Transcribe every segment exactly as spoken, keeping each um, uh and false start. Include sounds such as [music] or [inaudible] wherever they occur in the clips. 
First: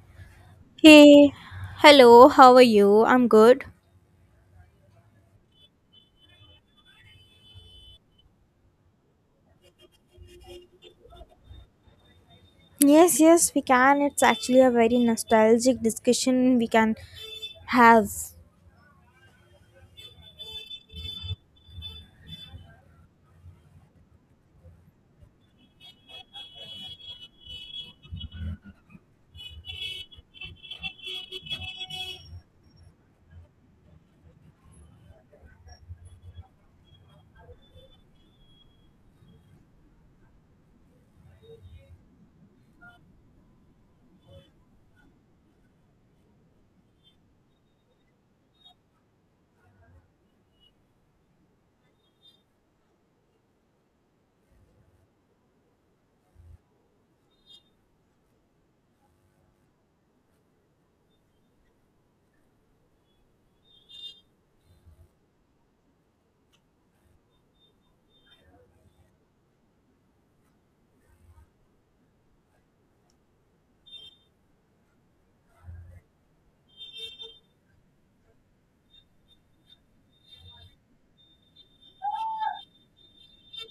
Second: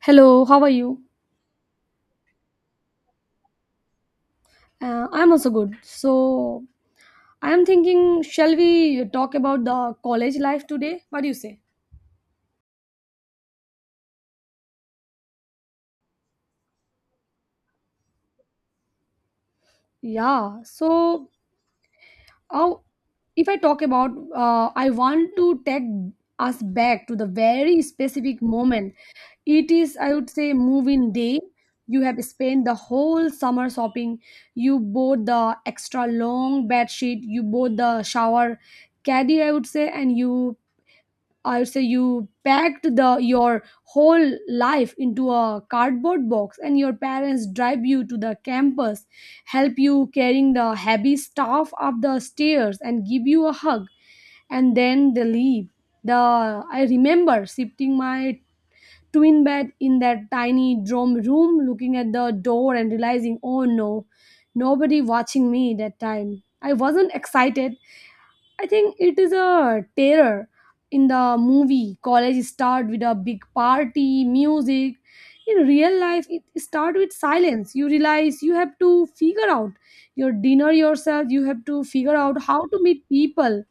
Hello, how are you? Hey, hello, how are you? I'm good. Uh, I'm also good. So, I am thinking, shall we talk about the college life today? What do you say? Yes, yes, we can. It's actually a very nostalgic discussion we can have. Yeah. So, how, if I talk about, uh, I want to take us back to the very specific moment. It is, I would say, move-in day. You have spent the whole summer shopping. You bought the extra long bed sheet. You bought the shower caddy, I would say, and you I would say you packed the your whole life into a cardboard box and your parents drive you to the campus, help you carrying the heavy stuff up the stairs and give you a hug and then they leave. The I remember shifting my twin bed in that tiny dorm room, looking at the door and realizing, oh no, nobody watching me that time. I wasn't excited. I think it is a terror. In the movie, college start with a big party, music. In real life, it start with silence. You realize you have to figure out your dinner yourself. You have to figure out how to meet people.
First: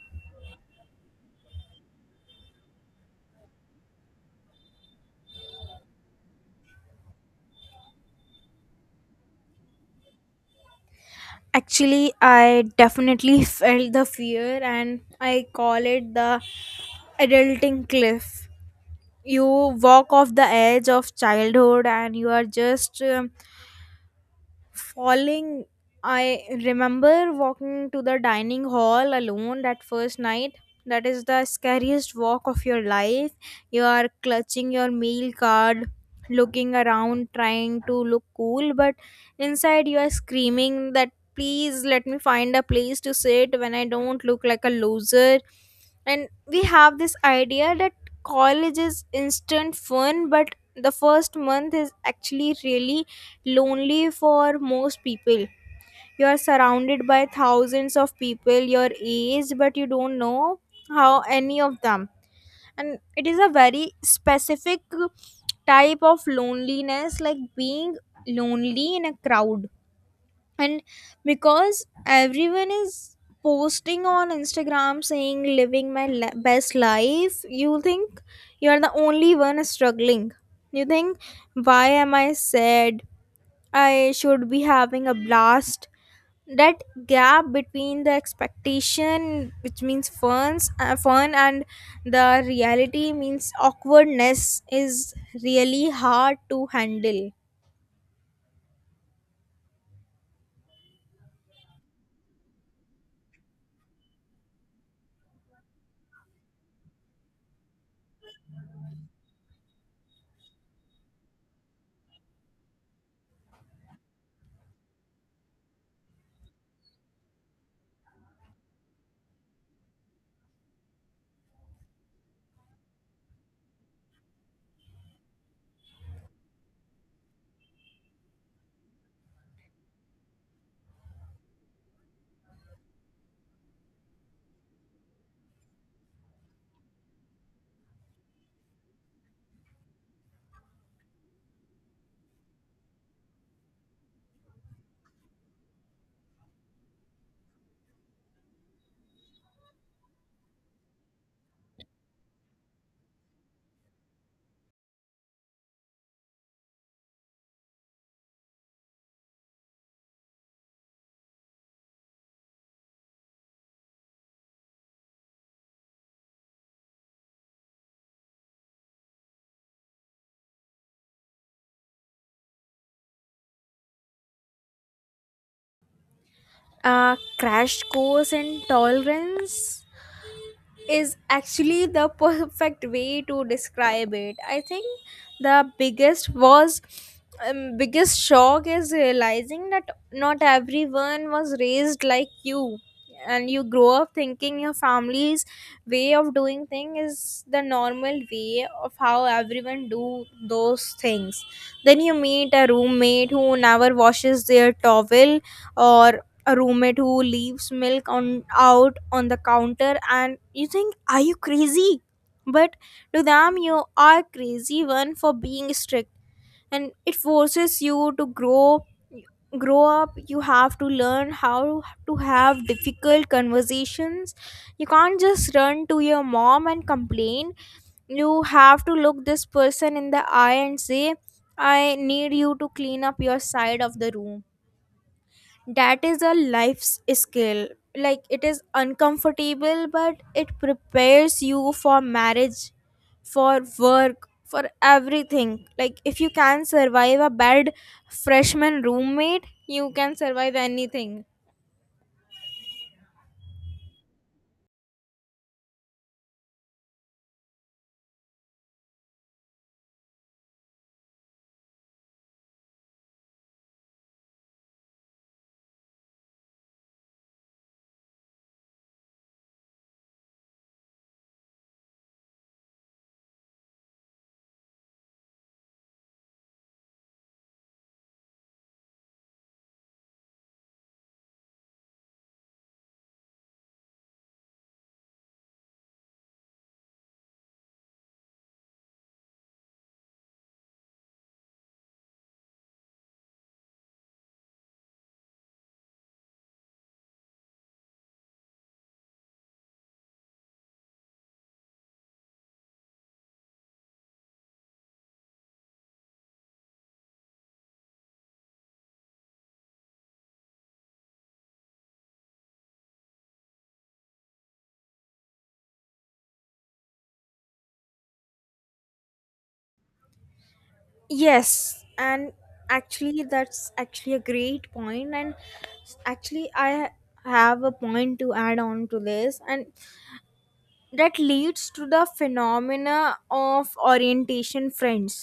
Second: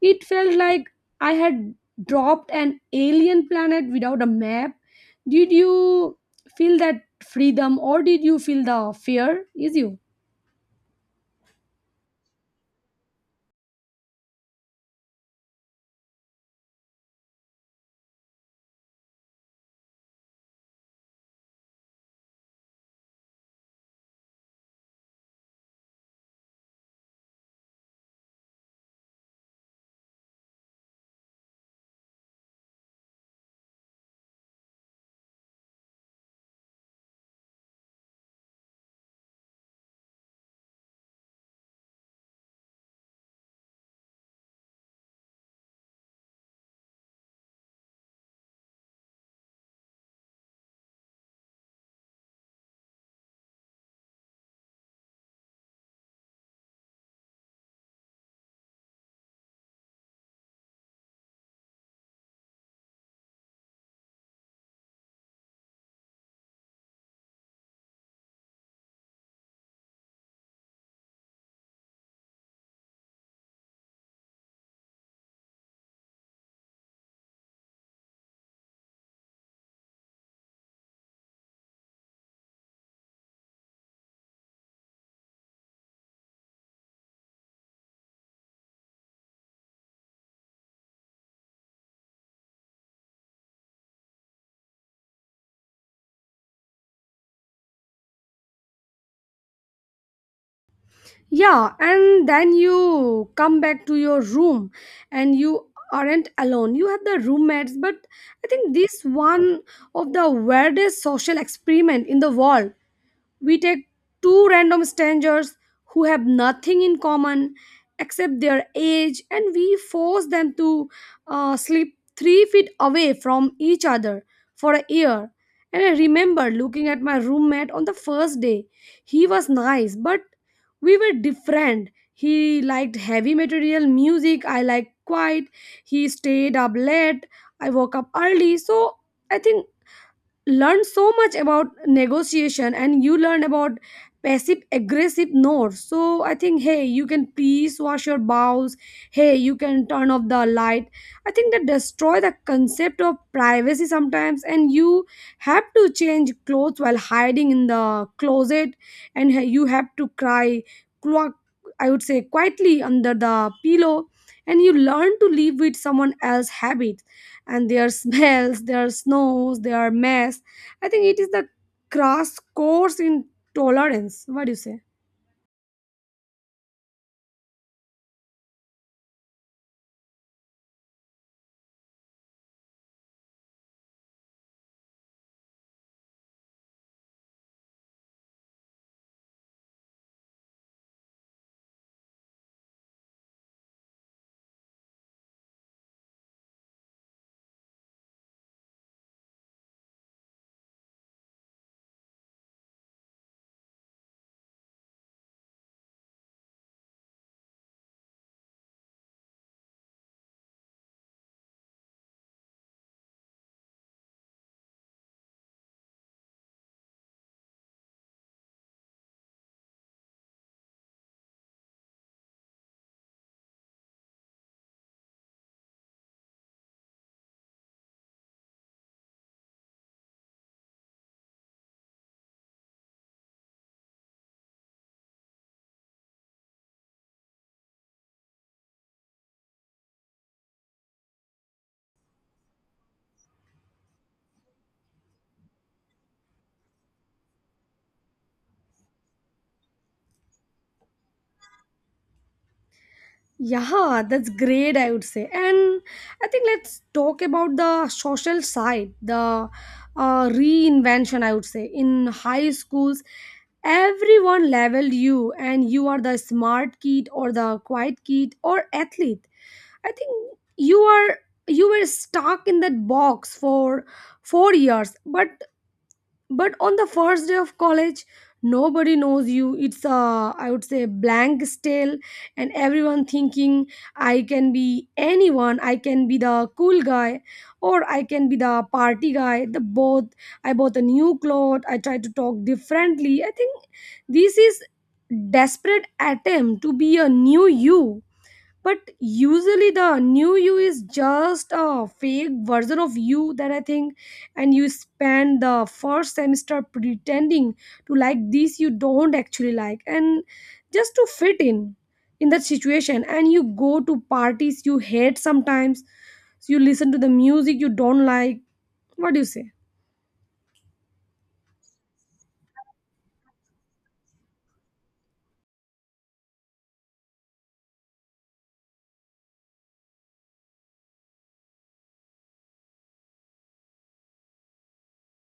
It felt like I had dropped an alien planet without a map. Did you feel that freedom or did you feel the fear? Is you? Actually, I definitely [laughs] felt the fear, and I call it the adulting cliff. You walk off the edge of childhood, and you are just um, falling. I remember walking to the dining hall alone that first night. That is the scariest walk of your life. You are clutching your meal card, looking around, trying to look cool, but inside you are screaming that please let me find a place to sit when I don't look like a loser. And we have this idea that college is instant fun, but the first month is actually really lonely for most people. You are surrounded by thousands of people your age, but you don't know how any of them. And it is a very specific type of loneliness, like being lonely in a crowd. And because everyone is posting on Instagram saying living my li- best life, you think you are the only one struggling. You think, why am I sad? I should be having a blast. That gap between the expectation, which means funs, uh, fun, and the reality means awkwardness, is really hard to handle. Yeah, and then you come back to your room and you aren't alone. You have the roommates, but I think this one of the weirdest social experiment in the world. We take two random strangers who have nothing in common except their age and we force them to uh, sleep three feet away from each other for a year. And I remember looking at my roommate on the first day. He was nice, but we were different. He liked heavy material music, I liked quiet. He stayed up late, I woke up early. So I think learn so much about negotiation and you learn about passive aggressive notes, so I think, hey, you can please wash your bowels, hey, you can turn off the light. I think that destroy the concept of privacy sometimes and you have to change clothes while hiding in the closet and hey, you have to cry clock, I would say, quietly under the pillow and you learn to live with someone else's habit and their smells, their snows, their mess. I think it is the crass course in tolerance. What do you say? A crash course in tolerance is actually the perfect way to describe it. I think the biggest was um, biggest shock is realizing that not everyone was raised like you, and you grow up thinking your family's way of doing thing is the normal way of how everyone do those things. Then you meet a roommate who never washes their towel, or a roommate who leaves milk on out on the counter, and you think, are you crazy? But to them you are crazy one for being strict, and it forces you to grow grow up. You have to learn how to have difficult conversations. You can't just run to your mom and complain. You have to look this person in the eye and say, I need you to clean up your side of the room. That is a life's skill. Like, it is uncomfortable, but it prepares you for marriage, for work, for everything. Like, if you can survive a bad freshman roommate, you can survive anything. Yeah, that's great, I would say. And I think let's talk about the social side, the uh, reinvention, I would say. In high schools, everyone leveled you, and you are the smart kid, or the quiet kid, or athlete. I think you are you were stuck in that box for four years, but but on the first day of college nobody knows you. It's a, I would say, blank stale, and everyone thinking I can be anyone, I can be the cool guy or I can be the party guy, the both. I bought a new cloth, I try to talk differently. I think this is desperate attempt to be a new you, but usually the new you is just a fake version of you, that I think. And you spend the first semester pretending to like this you don't actually like and just to fit in in that situation, and you go to parties you hate sometimes, so you listen to the music you don't like. What do you say? Yes, and actually that's actually a great point, and actually i ha- have a point to add on to this. And that leads to the phenomena of orientation friends.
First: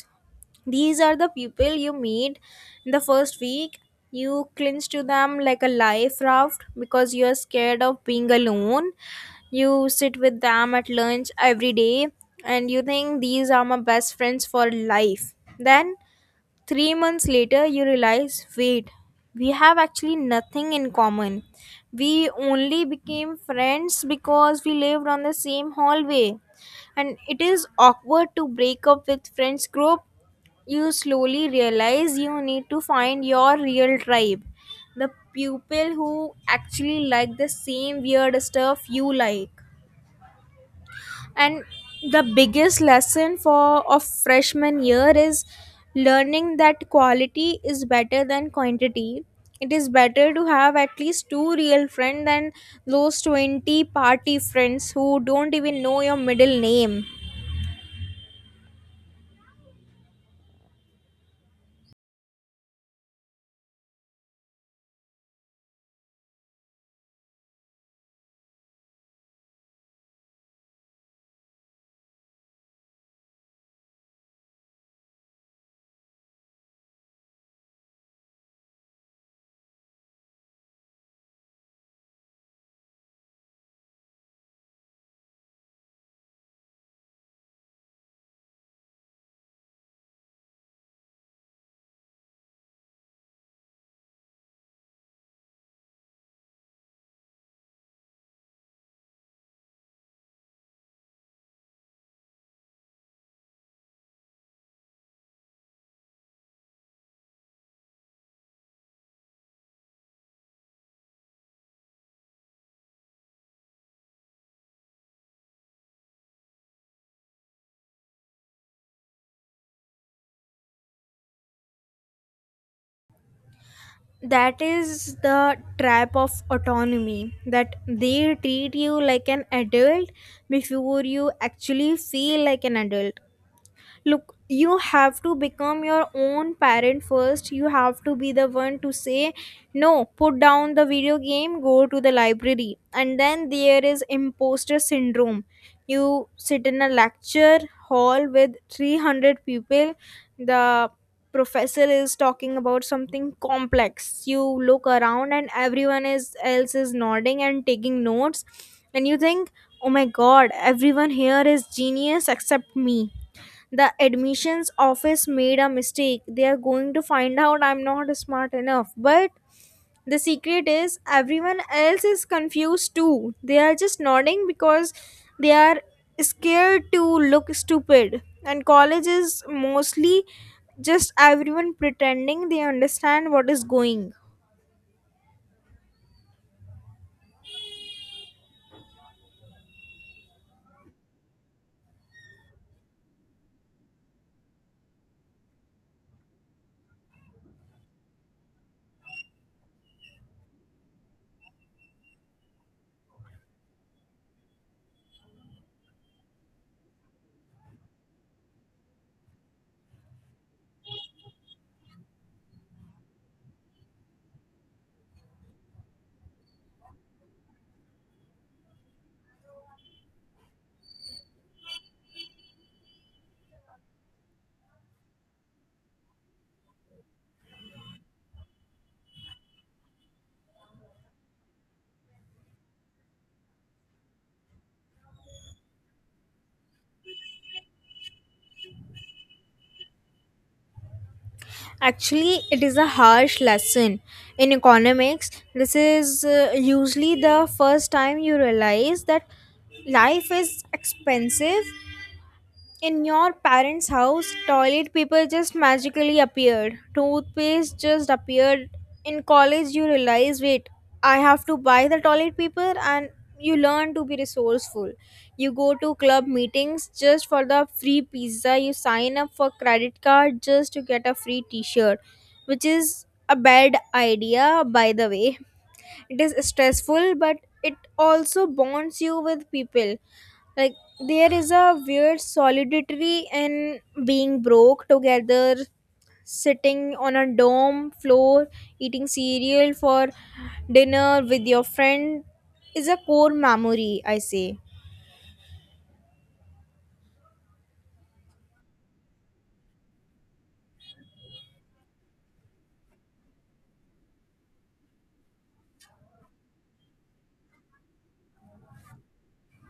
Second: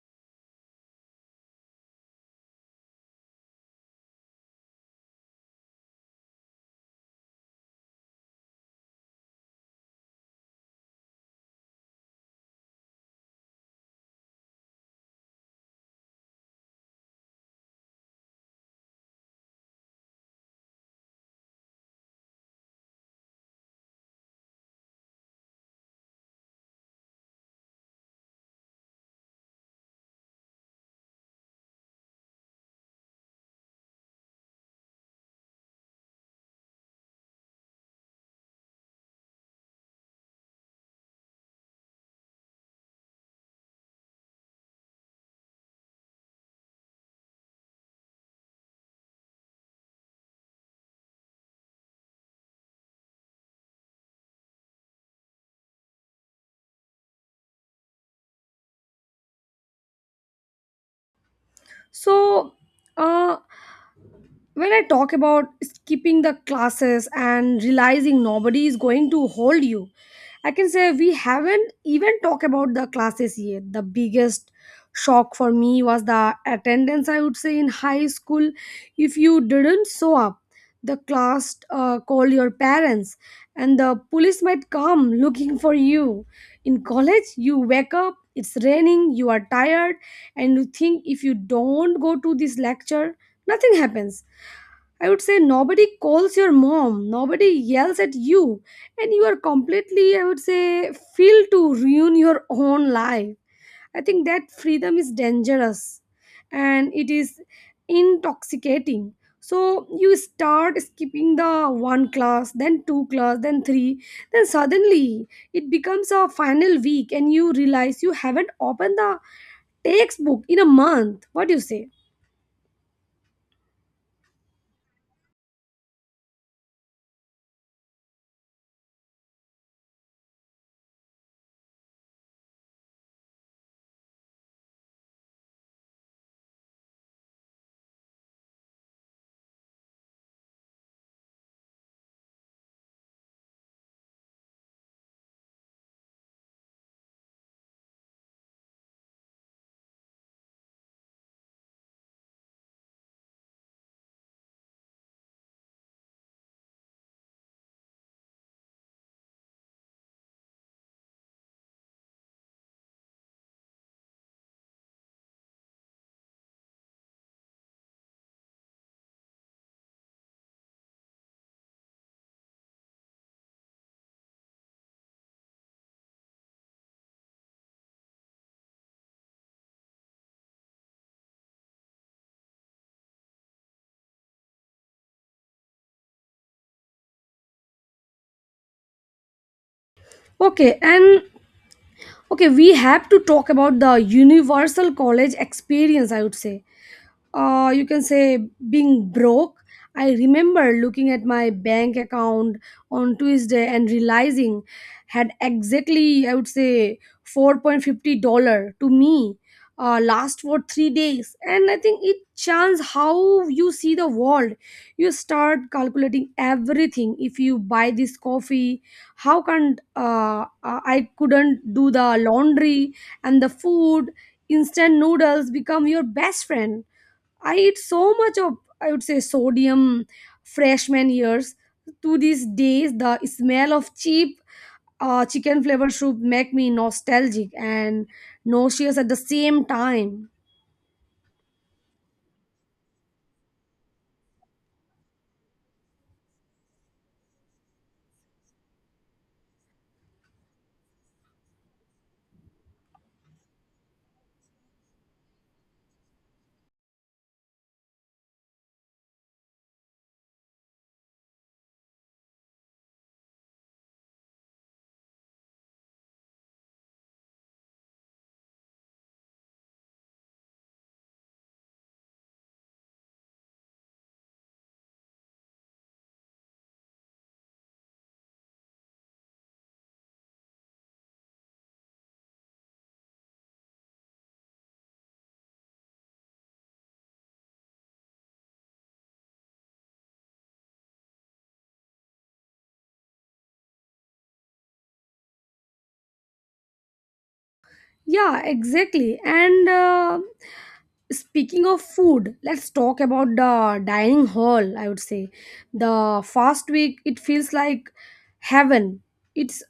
These are the people you meet in the first week. You cling to them like a life raft because you are scared of being alone. You sit with them at lunch every day, and you think these are my best friends for life. Then three months later you realize, wait, we have actually nothing in common. We only became friends because we lived on the same hallway, and it is awkward to break up with friends group. You slowly realize you need to find your real tribe, the people who actually like the same weird stuff you like. And the biggest lesson for of freshman year is learning that quality is better than quantity. It is better to have at least two real friends than those twenty party friends who don't even know your middle name. So uh when I talk about skipping the classes and realizing nobody is going to hold you, I can say we haven't even talked about the classes yet. The biggest shock for me was the attendance, I would say, in high school. If you didn't show up, the class uh, call your parents and the police might come looking for you. In college, you wake up, it's raining, you are tired, and you think if you don't go to this lecture, nothing happens. I would say nobody calls your mom, nobody yells at you, and you are completely, I would say, feel to ruin your own life. I think that freedom is dangerous and it is intoxicating. So you start skipping the one class, then two class, then three, then suddenly it becomes a final week and you realize you haven't opened the textbook in a month. What do you say? That is the trap of autonomy, that they treat you like an adult before you actually feel like an adult. Look, you have to become your own parent first. You have to be the one to say no, put down the video game, go to the library. And then there is imposter syndrome. You sit in a lecture hall with three hundred people. The professor is talking about something complex. You look around, and everyone is else is nodding and taking notes, and you think, oh my god, everyone here is genius except me. The admissions office made a mistake. They are going to find out I'm not smart enough. But the secret is everyone else is confused too. They are just nodding because they are scared to look stupid, and college is mostly just everyone pretending they understand what is going. Okay, and okay, we have to talk about the universal college experience, I would say. Uh, you can say being broke. I remember looking at my bank account on Tuesday and realizing had exactly, I would say, four fifty dollar to me, uh, last for three days, and I think it changes how you see the world. You start calculating everything. If you buy this coffee, how can uh, uh, I couldn't do the laundry and the food. Instant noodles become your best friend. I eat so much of, I would say, sodium freshman years. To these days, the smell of cheap uh, chicken flavored soup make me nostalgic and nauseous at the same time. Actually, it is a harsh lesson. In economics, this is uh, usually the first time you realize that life is expensive. In your parents' house, toilet paper just magically appeared. Toothpaste just appeared. In college, you realize, wait, I have to buy the toilet paper, and you learn to be resourceful. You go to club meetings just for the free pizza. You sign up for credit card just to get a free t shirt, which is a bad idea, by the way. It is stressful, but it also bonds you with people. Like, there is a weird solidity in being broke together, sitting on a dorm floor eating cereal for dinner with your friend is a core memory, I say. Yeah, exactly. And uh, speaking of food, let's talk about the dining hall, I would say. The fast week it feels like heaven. It's,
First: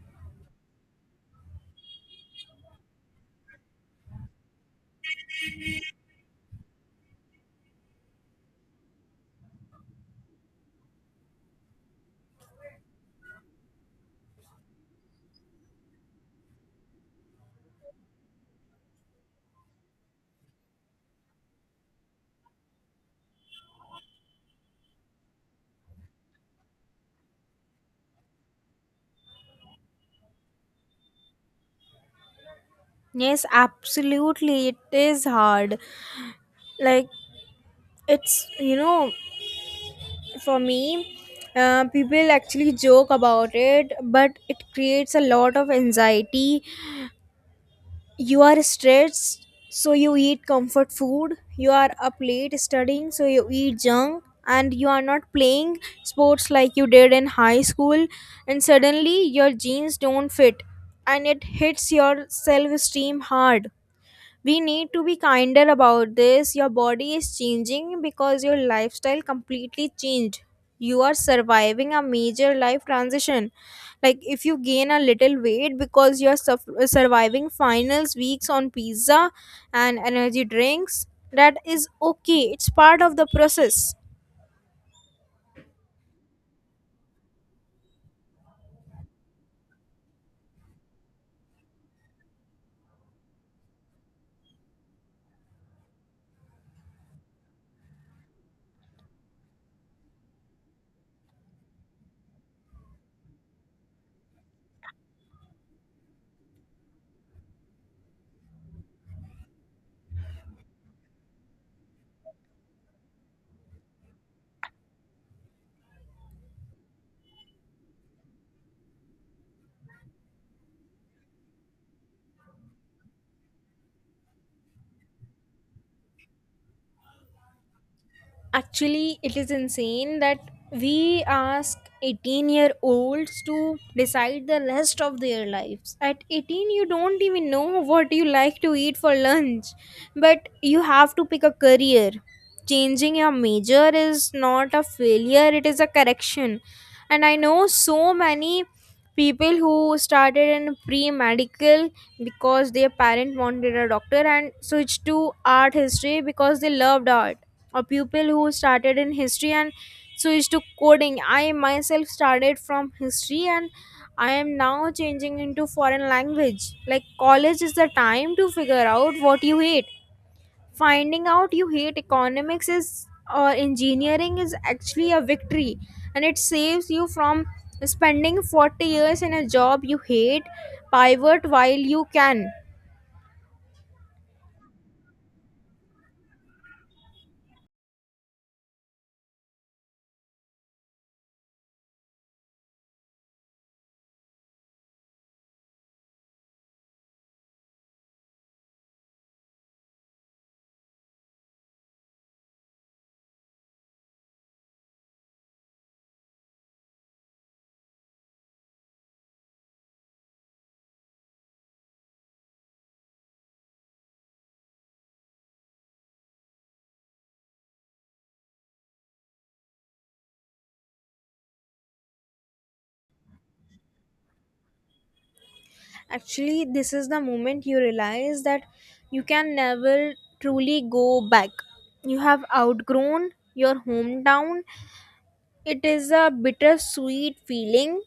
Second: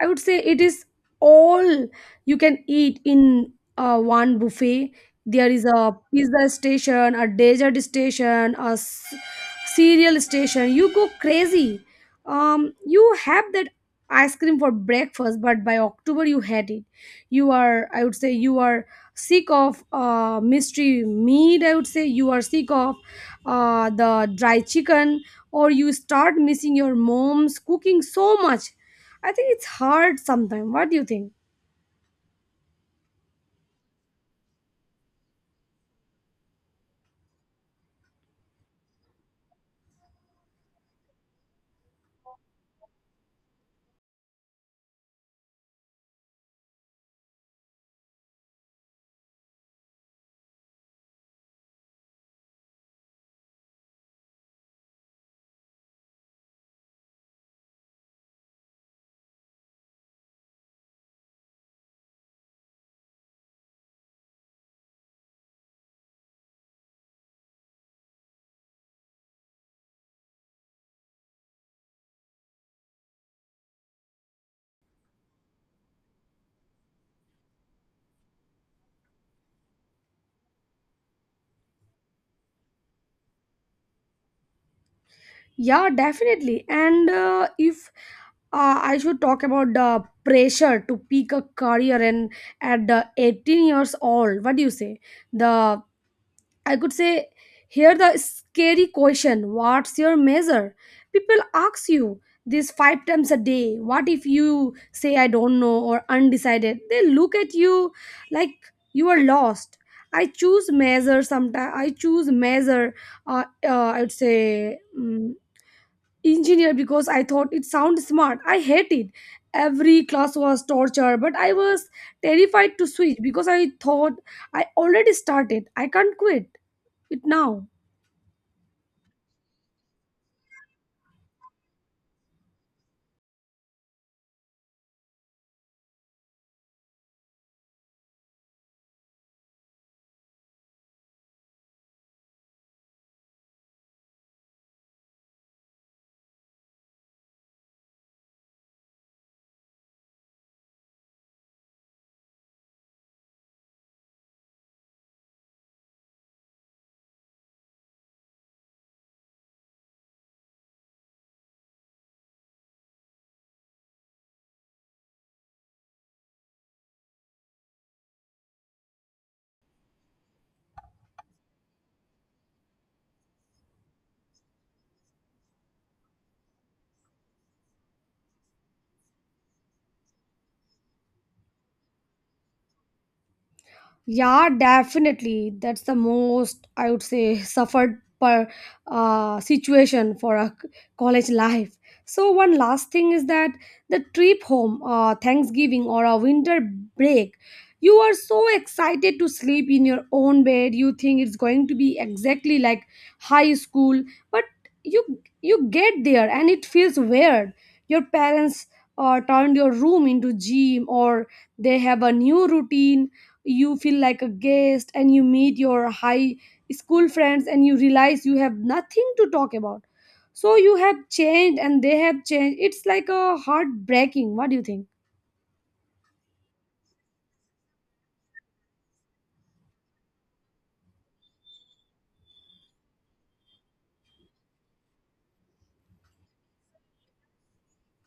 I would say, it is all you can eat in uh, one buffet. There is a pizza station, a dessert station, a s- cereal station, you go crazy. Um, you have that ice cream for breakfast, but by October you had it. You are, I would say, you are sick of uh, mystery meat, I would say you are sick of uh, the dry chicken, or you start missing your mom's cooking so much. I think it's hard sometimes. What do you think? Yes, absolutely, it is hard. Like, it's, you know, for me, uh, people actually joke about it, but it creates a lot of anxiety. You are stressed, so you eat comfort food. You are up late studying, so you eat junk, and you are not playing sports like you did in high school, and suddenly your jeans don't fit, and it hits your self esteem hard. We need to be kinder about this. Your body is changing because your lifestyle completely changed. You are surviving a major life transition. Like, if you gain a little weight because you're suf- surviving finals weeks on pizza and energy drinks, that is okay. It's part of the process. Yeah, definitely. And uh, if uh, I should talk about the pressure to pick a career and at the eighteen years old. What do you say? The I could say, here the scary question, what's your measure? People ask you this five times a day. What if you say, I don't know, or undecided? They look at you like you are lost. I choose measure sometimes. I choose measure, uh, uh, I would say, um, engineer, because I thought it sounds smart. I hate it. Every class was torture, but I was terrified to switch because I thought I already started. I can't quit it now. Actually, it is insane that we ask eighteen year olds to decide the rest of their lives at eighteen. You don't even know what you like to eat for lunch, but you have to pick a career. Changing your major is not a failure, it is a correction. And I know so many people who started in pre-medical because their parent wanted a doctor, and switched to art history because they loved art. A pupil who started in history and switched to coding. I myself started from history and I am now changing into foreign language. Like, college is the time to figure out what you hate. Finding out you hate economics is or engineering is actually a victory, and it saves you from spending forty years in a job you hate. Pivot while you can. Yeah, definitely, that's the most, I would say, suffered per uh, situation for a c- college life. So one last thing is that the trip home, uh, Thanksgiving or a winter break. You are so excited to sleep in your own bed. You think it's going to be exactly like high school, but you you get there and it feels weird. Your parents uh, turned your room into gym or they have a new routine. You feel like a guest, and you meet your high school friends and you realize you have nothing to talk about. So you have changed and they have changed. It's like a heartbreaking. What do you think? Actually, this is the moment you realize that you can never truly go back. You have outgrown your hometown. It is a bittersweet feeling.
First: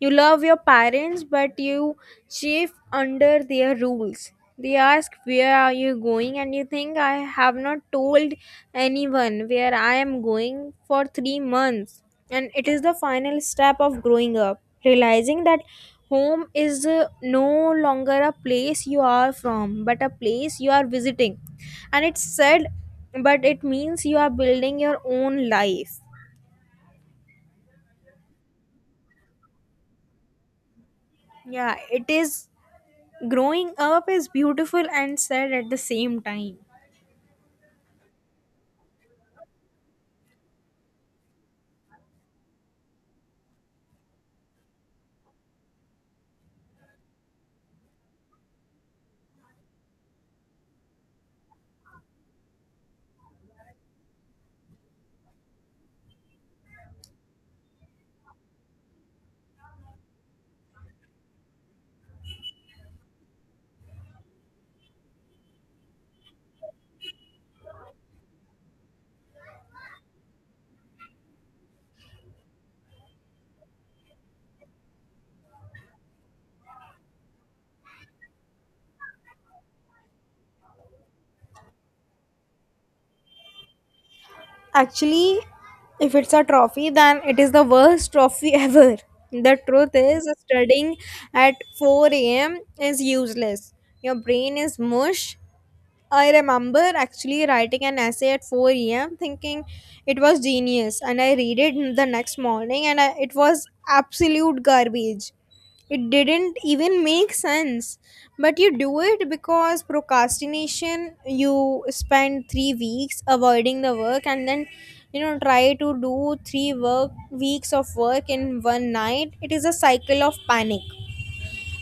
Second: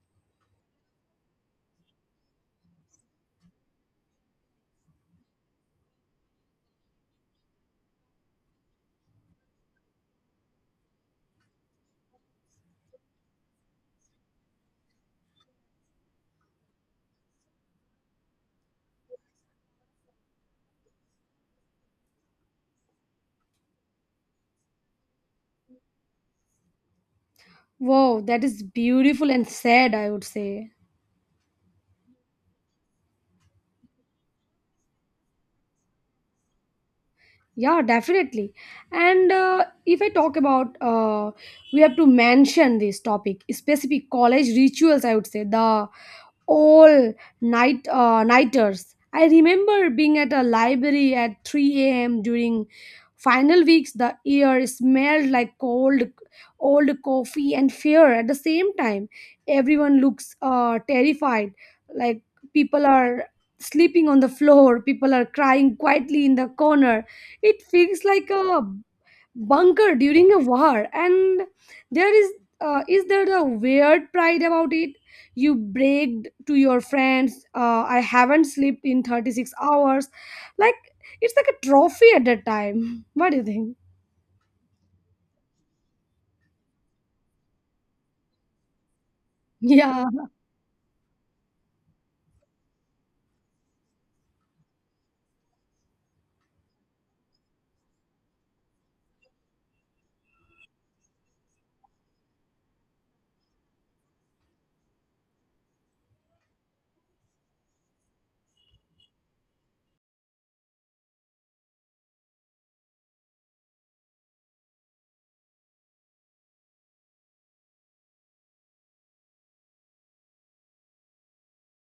You love your parents, but you chafe under their rules. They ask, where are you going? And you think, I have not told anyone where I am going for three months. And it is the final step of growing up, realizing that home is uh, no longer a place you are from, but a place you are visiting. And it's sad, but it means you are building your own life. Wow, that is beautiful and sad, I would say. Yeah, it is. Growing up is beautiful and sad at the same time. Yeah, definitely. And uh, if I talk about, uh, we have to mention this topic specific college rituals, I would say, the all night uh, nighters. I remember being at a library at three a m during final weeks. The air smelled like cold, old coffee and fear at the same time. Everyone looks uh, terrified. Like people are sleeping on the floor, people are crying quietly in the corner. It feels like a bunker during a war, and there is uh, is there the weird pride about it. You bragged to your friends, uh, I haven't slept in thirty-six hours. Like it's like a trophy at that time. [laughs] What do you think? Actually, if it's a trophy, then it is the worst trophy [laughs] ever. The truth Yeah. is, studying at four a m is useless. Your brain is mush. I remember actually writing an essay at four a m thinking it was genius, and I read it the next morning, and I, it was absolute garbage. It didn't even make sense. But you do it because procrastination, you spend three weeks avoiding the work, and then, you know, try to do three work weeks of work in one night. It is a cycle of panic.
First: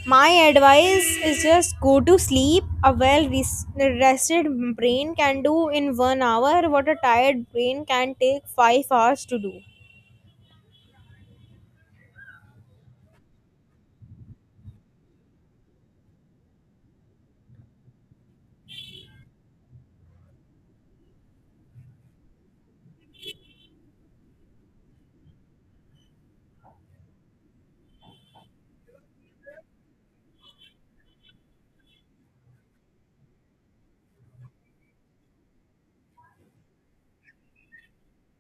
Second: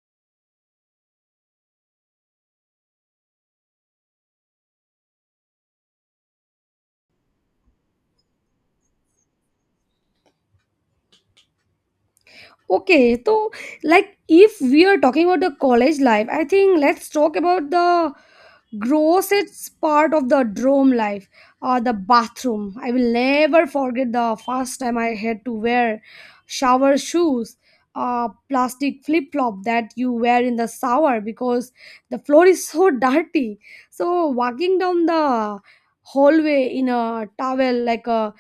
My advice is just go to sleep. A well res- rested brain can do in one hour what a tired brain can take five hours to do. Okay, so like if we are talking about the college life, I think let's talk about the grossest part of the dorm life, uh, the bathroom. I will never forget the first time I had to wear shower shoes, uh, plastic flip flop that you wear in the shower because the floor is so [laughs] dirty. So walking down the hallway in a towel like a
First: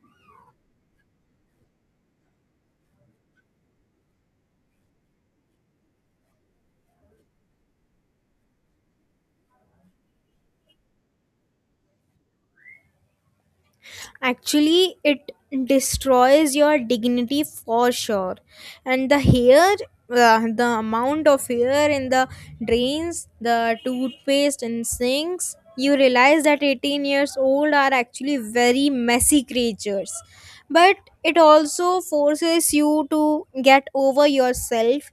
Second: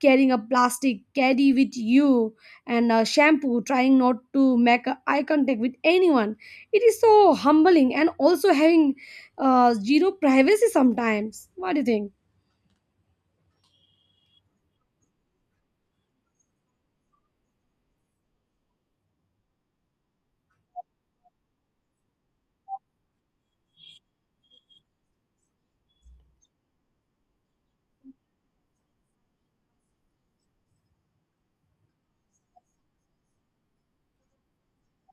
carrying a plastic caddy with you and a shampoo, trying not to make a eye contact with anyone. It is so humbling, and also having uh, zero privacy sometimes. What do you think? Actually, it destroys your dignity for sure. And the hair, uh, the amount of hair in the drains, the toothpaste and sinks, you realize that eighteen years old are actually very messy creatures. But it also forces you to get over yourself.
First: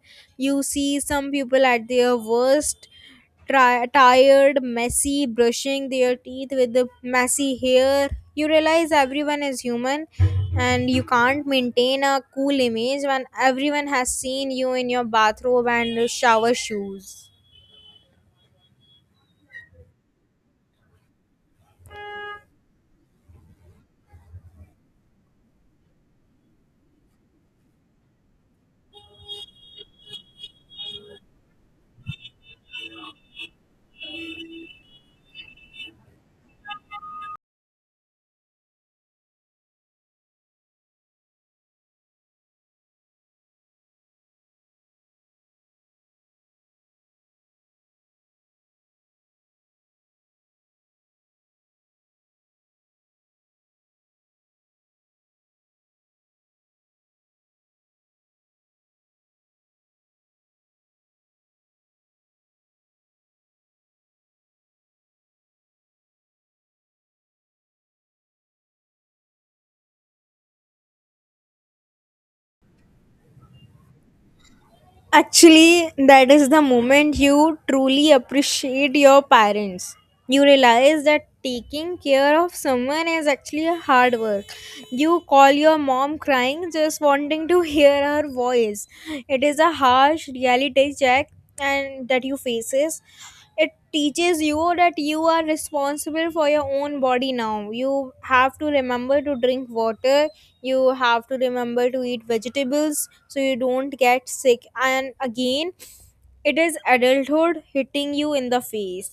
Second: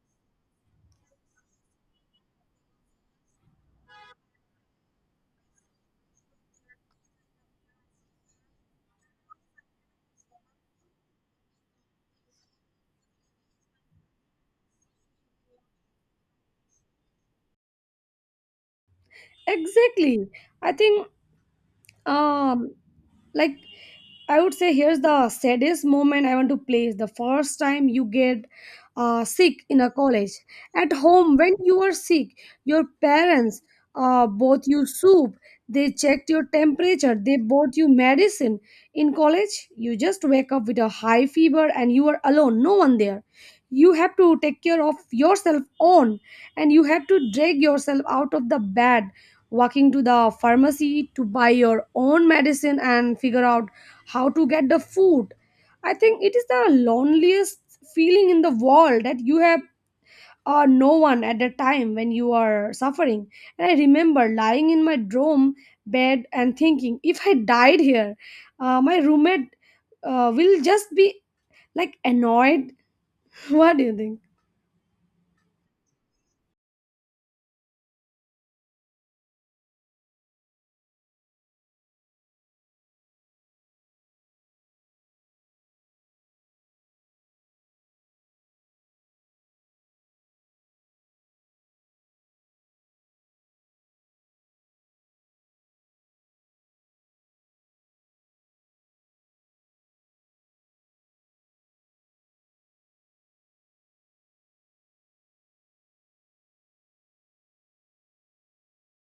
You see some people at their worst, tri- tired, messy, brushing their teeth with the messy hair. You realize everyone is human, and you can't maintain a cool image when everyone has seen you in your bathrobe and shower shoes. Exactly. I think um like I would say here's the saddest moment, I want to place the first time you get uh, sick in a college. At home when you were sick, your parents uh, bought you soup, they checked your temperature, they bought you medicine. In college you just wake up with a high fever and you are alone, no one there. You have to take care of yourself on, and you have to drag yourself out of the bed, walking to the pharmacy to buy your own medicine and figure out how to get the food. I think it is the loneliest feeling in the world that you have uh, no one at the time when you are suffering. And I remember lying in my dorm bed and thinking, if I died here, uh, my roommate uh, will just be like annoyed. [laughs] What do you think? Actually, that is the moment you truly appreciate your parents. You realize that taking care of someone is actually a hard work. You call your mom crying, just wanting to hear her voice. It is a harsh reality check, and that you faces it teaches you that you are responsible for your own body now. You have to remember to drink water, you have to remember to eat vegetables so you don't get sick. And again, it is adulthood hitting you in the face.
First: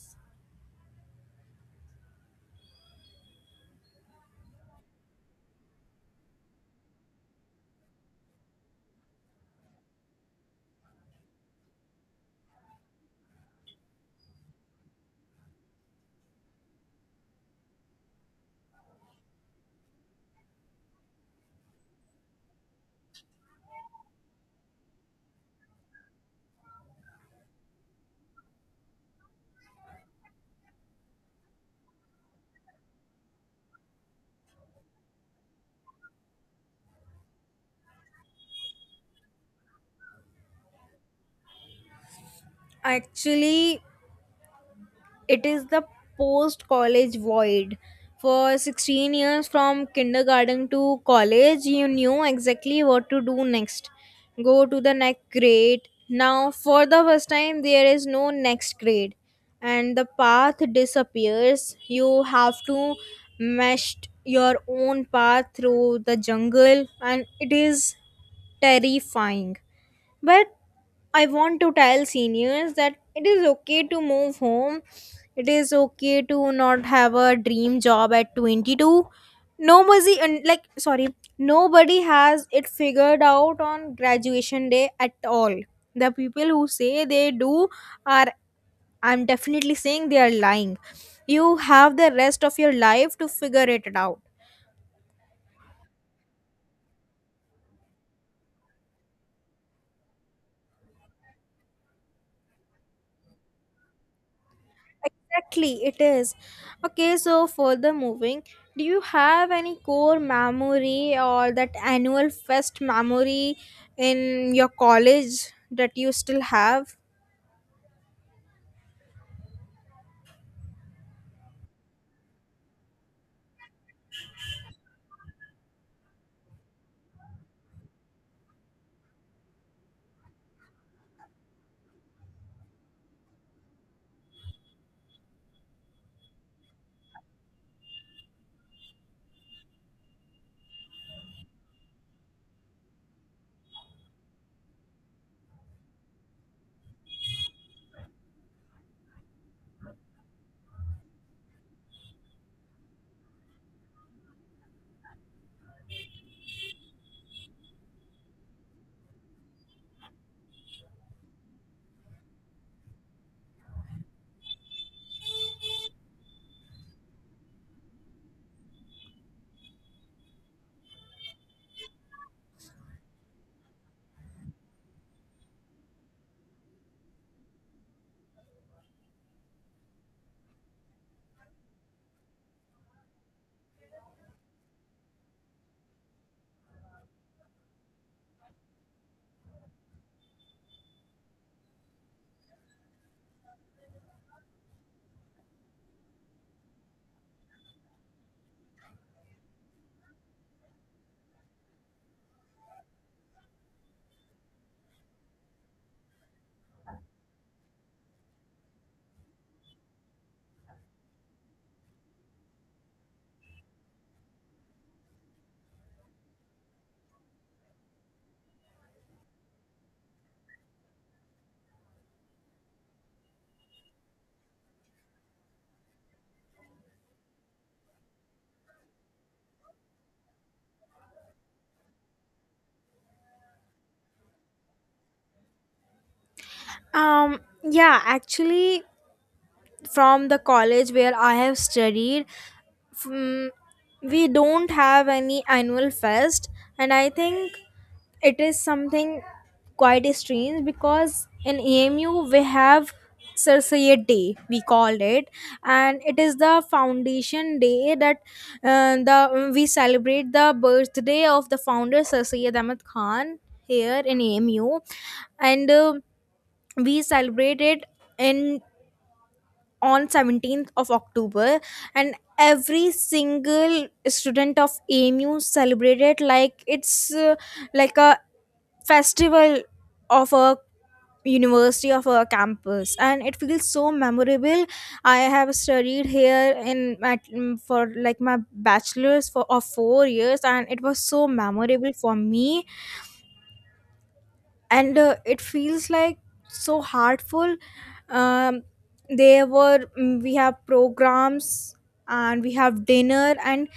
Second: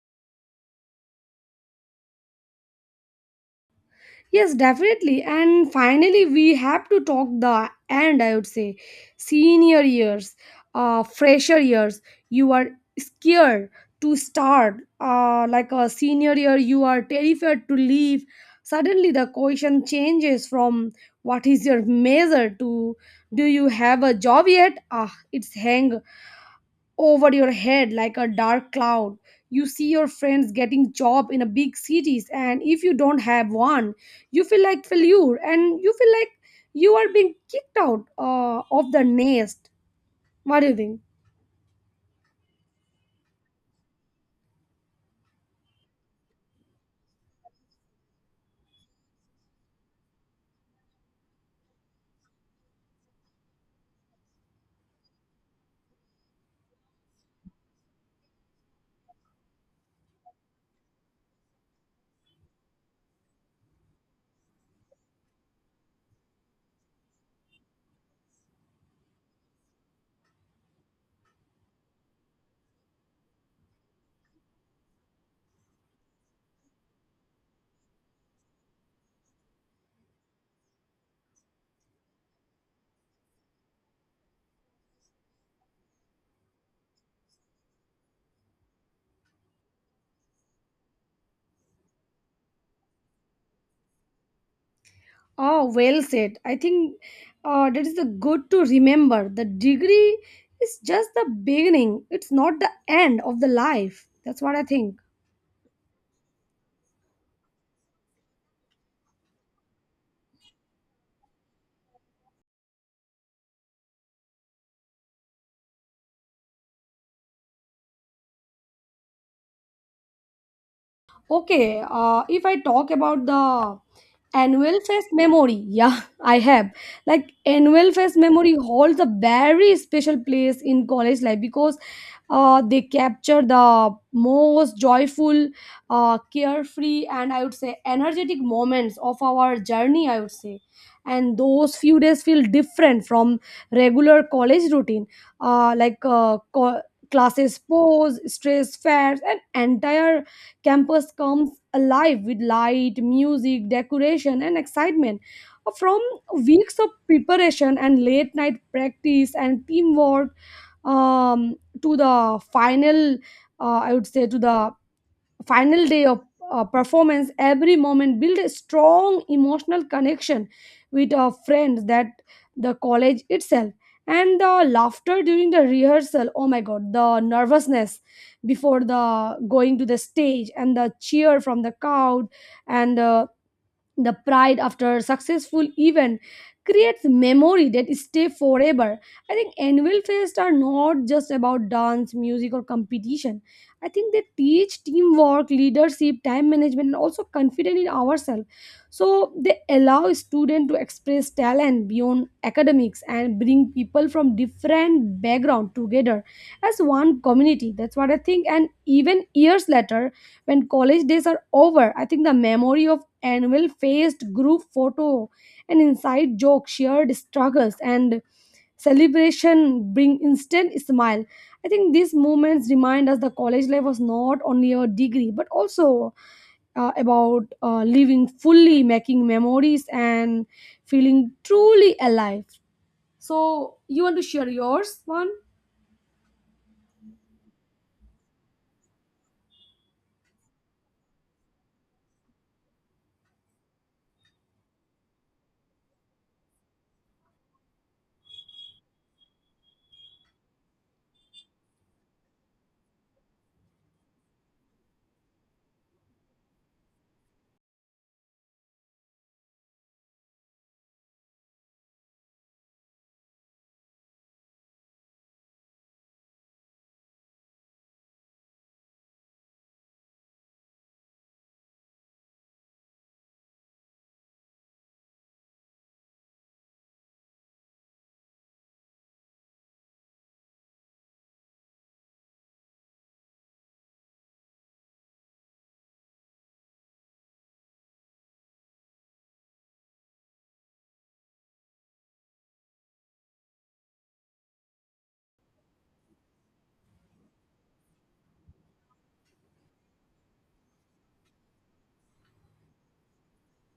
Yes, definitely. And finally, we have to talk the end, I would say. Senior years, uh, fresher years, you are scared to start. Uh, like a senior year, you are terrified to leave. Suddenly, the question changes from what is your major to do you have a job yet? Ah, it's hang over your head like a dark cloud. You see your friends getting job in a big cities, and if you don't have one, you feel like failure and you feel like you are being kicked out uh, of the nest. What do you think? Actually, it is the post college void. For sixteen years from kindergarten to college, you knew exactly what to do next. Go to the next grade. Now, for the first time, there is no next grade, and the path disappears. You have to meshed your own path through the jungle, and it is terrifying. But I want to tell seniors that it is okay to move home. It is okay to not have a dream job at twenty-two. Nobody and like sorry, Nobody has it figured out on graduation day at all. The people who say they do are I'm definitely saying they are lying. You have the rest of your life to figure it out. Oh, well said. I think uh, that is the good to remember. The degree is just the beginning. It's not the end of the life. That's what I think. Exactly, it is. Okay, so further moving, do you have any core memory or that annual fest memory in your college that you still have? Okay, uh, if I talk about the annual fest memory, yeah, I have like annual fest memory holds a very special place in college life because uh, they capture the most joyful, uh, carefree, and I would say energetic moments of our journey, I would say. And those few days feel different from regular college routine, uh, like uh, co- classes pause, stress fairs, and entire campus comes alive with light, music, decoration, and excitement. From weeks of preparation and late night practice and teamwork, um, to the final, uh, I would say, to the final day of uh, performance, every moment build a strong emotional connection with our friends, that the college itself, and the laughter during the rehearsal, oh my god, the nervousness before the going to the stage, and the cheer from the crowd, and uh, the pride after a successful event creates memory that stay forever. I think annual fests are not just about dance, music, or competition. I think they teach teamwork, leadership, time management, and also confidence in ourselves. So they allow students to express talent beyond academics and bring people from different background together as one community. That's what I think. And even years later, when college days are over, I think the memory of annual faced group photo and inside joke, shared struggles, and celebration bring instant smile. I think these moments remind us the college life was not only a degree but also uh, about uh, living fully, making memories, and feeling truly alive. So, you want to share yours one? Um, yeah, actually, from the college where I have studied, mm, we don't have any annual fest, and I think it is something quite strange because in A M U we have Sarasayat Day, we called it, and it is the foundation day that uh, the we celebrate the birthday of the founder Sir Syed Ahmad Khan here in A M U, and uh, we celebrate it in on seventeenth of October. And every single student of A M U celebrated like it's uh, like a festival of a university, of a campus, and it feels so memorable. I have studied here in my, mm, for like my bachelor's for of four years, and it was so memorable for me. And uh, it feels like so heartful. um, there were, mm, we have programs and we have dinner. And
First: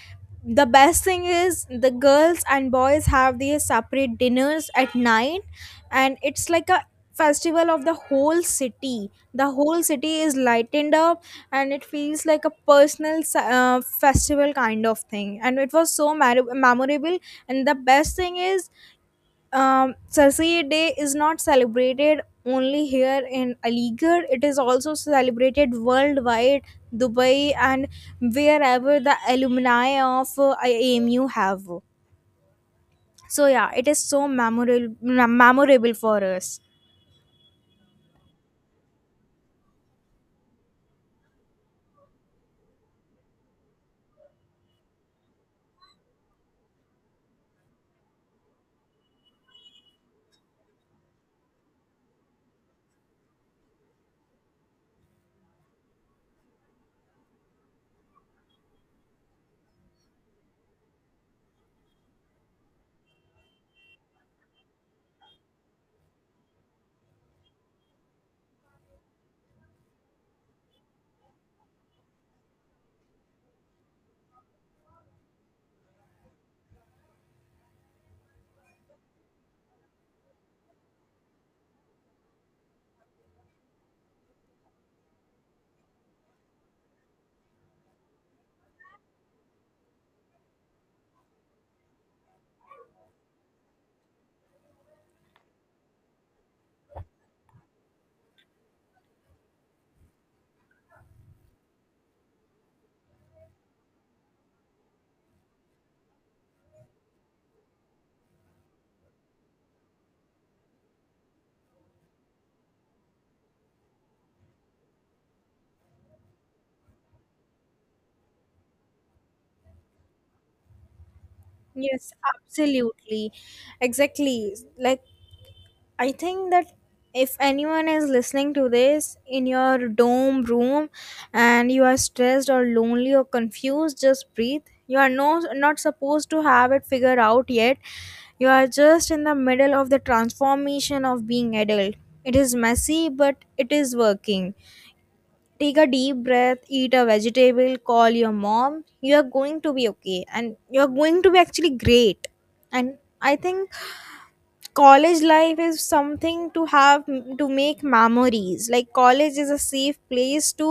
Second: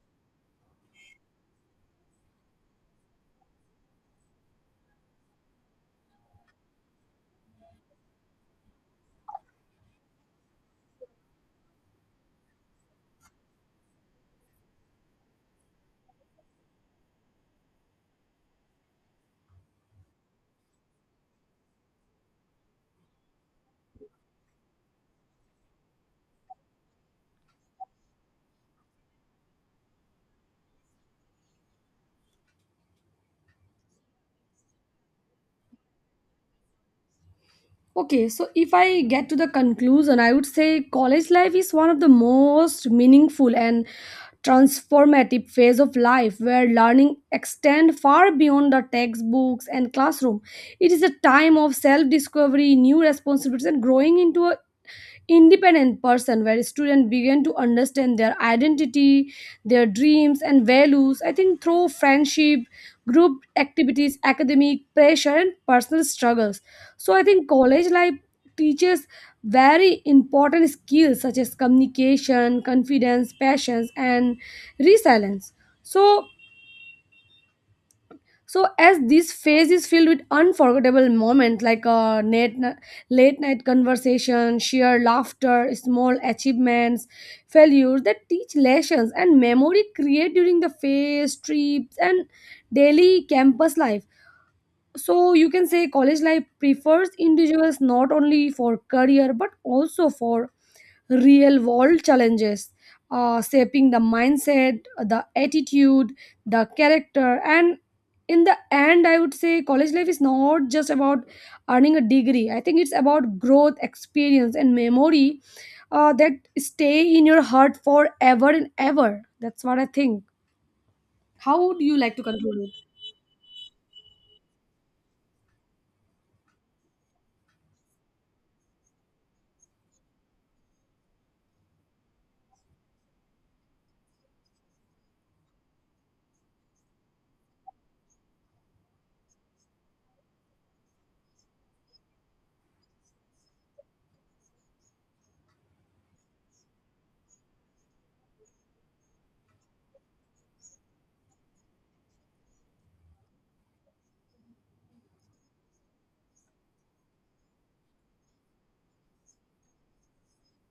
the best thing is the girls and boys have these separate dinners at night, and it's like a festival of the whole city. The whole city is lightened up, and it feels like a personal s- uh, festival kind of thing, and it was so mar- memorable. And the best thing is, um, Sarsi Day is not celebrated only here in Aligarh, it is also celebrated worldwide, Dubai, and wherever the alumni of uh, A M U have. So, yeah, it is so memorable, memorable for us. Okay, so if I get to the conclusion, I would say college life is one of the most meaningful and transformative phase of life, where learning extend far beyond the textbooks and classroom. It is a time of self-discovery, new responsibilities, and growing into a independent person, where students begin to understand their identity, their dreams, and values. I think through friendship, group activities, academic pressure, and personal struggles, so I think college life teaches very important skills such as communication, confidence, passions, and resilience. So so as this phase is filled with unforgettable moments like a late, late night conversation, sheer laughter, small achievements, failures that teach lessons, and memory create during the phase, trips, and daily campus life. So you can say college life prefers individuals not only for career but also for real world challenges, uh, shaping the mindset, the attitude, the character. And in the end, I would say college life is not just about earning a degree, I think it's about growth, experience, and memory uh, that stay in your heart forever and ever. That's what I think. How would you Yes, like to conclude it? absolutely. Exactly. Like, I think that if anyone is listening to this in your dome room and you are stressed or lonely or confused, just breathe. You are no, not supposed to have it figured out yet. You are just in the middle of the transformation of being adult. It is messy, but it is working. Take a deep breath, eat a vegetable, call your mom. You are going to be okay, and you are going to be actually great. And I think college life is something to have, to make memories. Like college is a safe place to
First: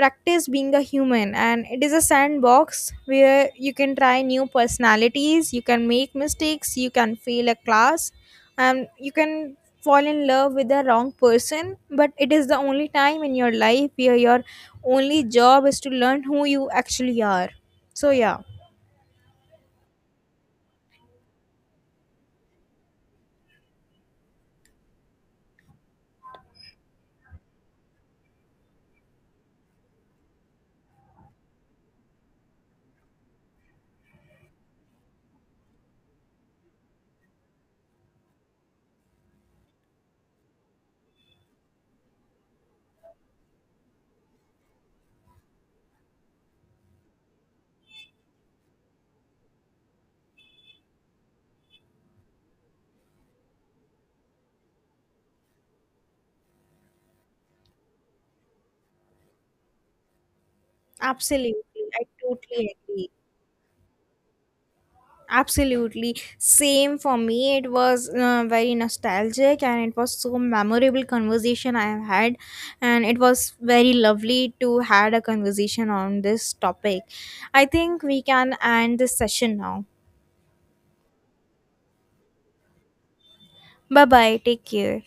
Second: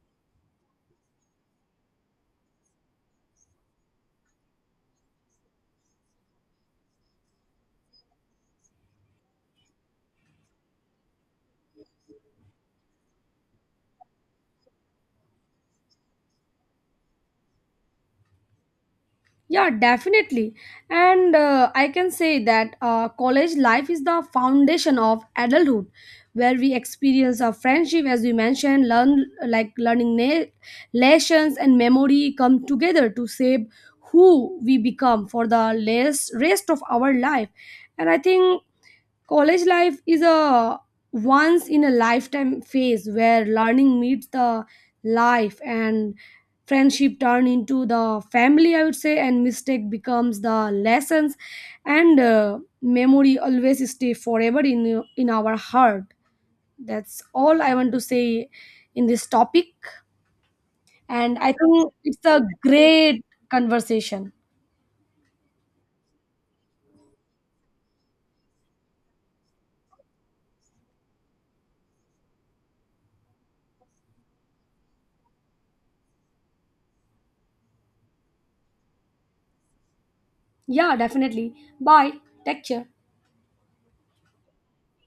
practice being a human, and it is a sandbox where you can try new personalities, you can make mistakes, you can fail a class, and you can fall in love with the wrong person. But it is the only time in your life where your only job is to learn who you actually are. So yeah, Yeah, definitely. And uh, I can say that uh, college life is the foundation of adulthood, where we experience our friendship, as we mentioned, learn like learning na- lessons and memory come together to shape who we become for the less rest of our life. And I think college life is a once in a lifetime phase where learning meets the life, and friendship turn into the family, I would say, and mistake becomes the lessons, and uh, memory always stay forever in in our heart. That's all I want to say in this topic. And I absolutely, think I it's a totally agree. great conversation. Absolutely. Same for me. It was uh, very nostalgic, and it was so memorable conversation I have had, and it was very lovely to had a conversation on this topic. I think we can end this session now. Yeah, definitely. Bye. Take care. Bye bye. Take care.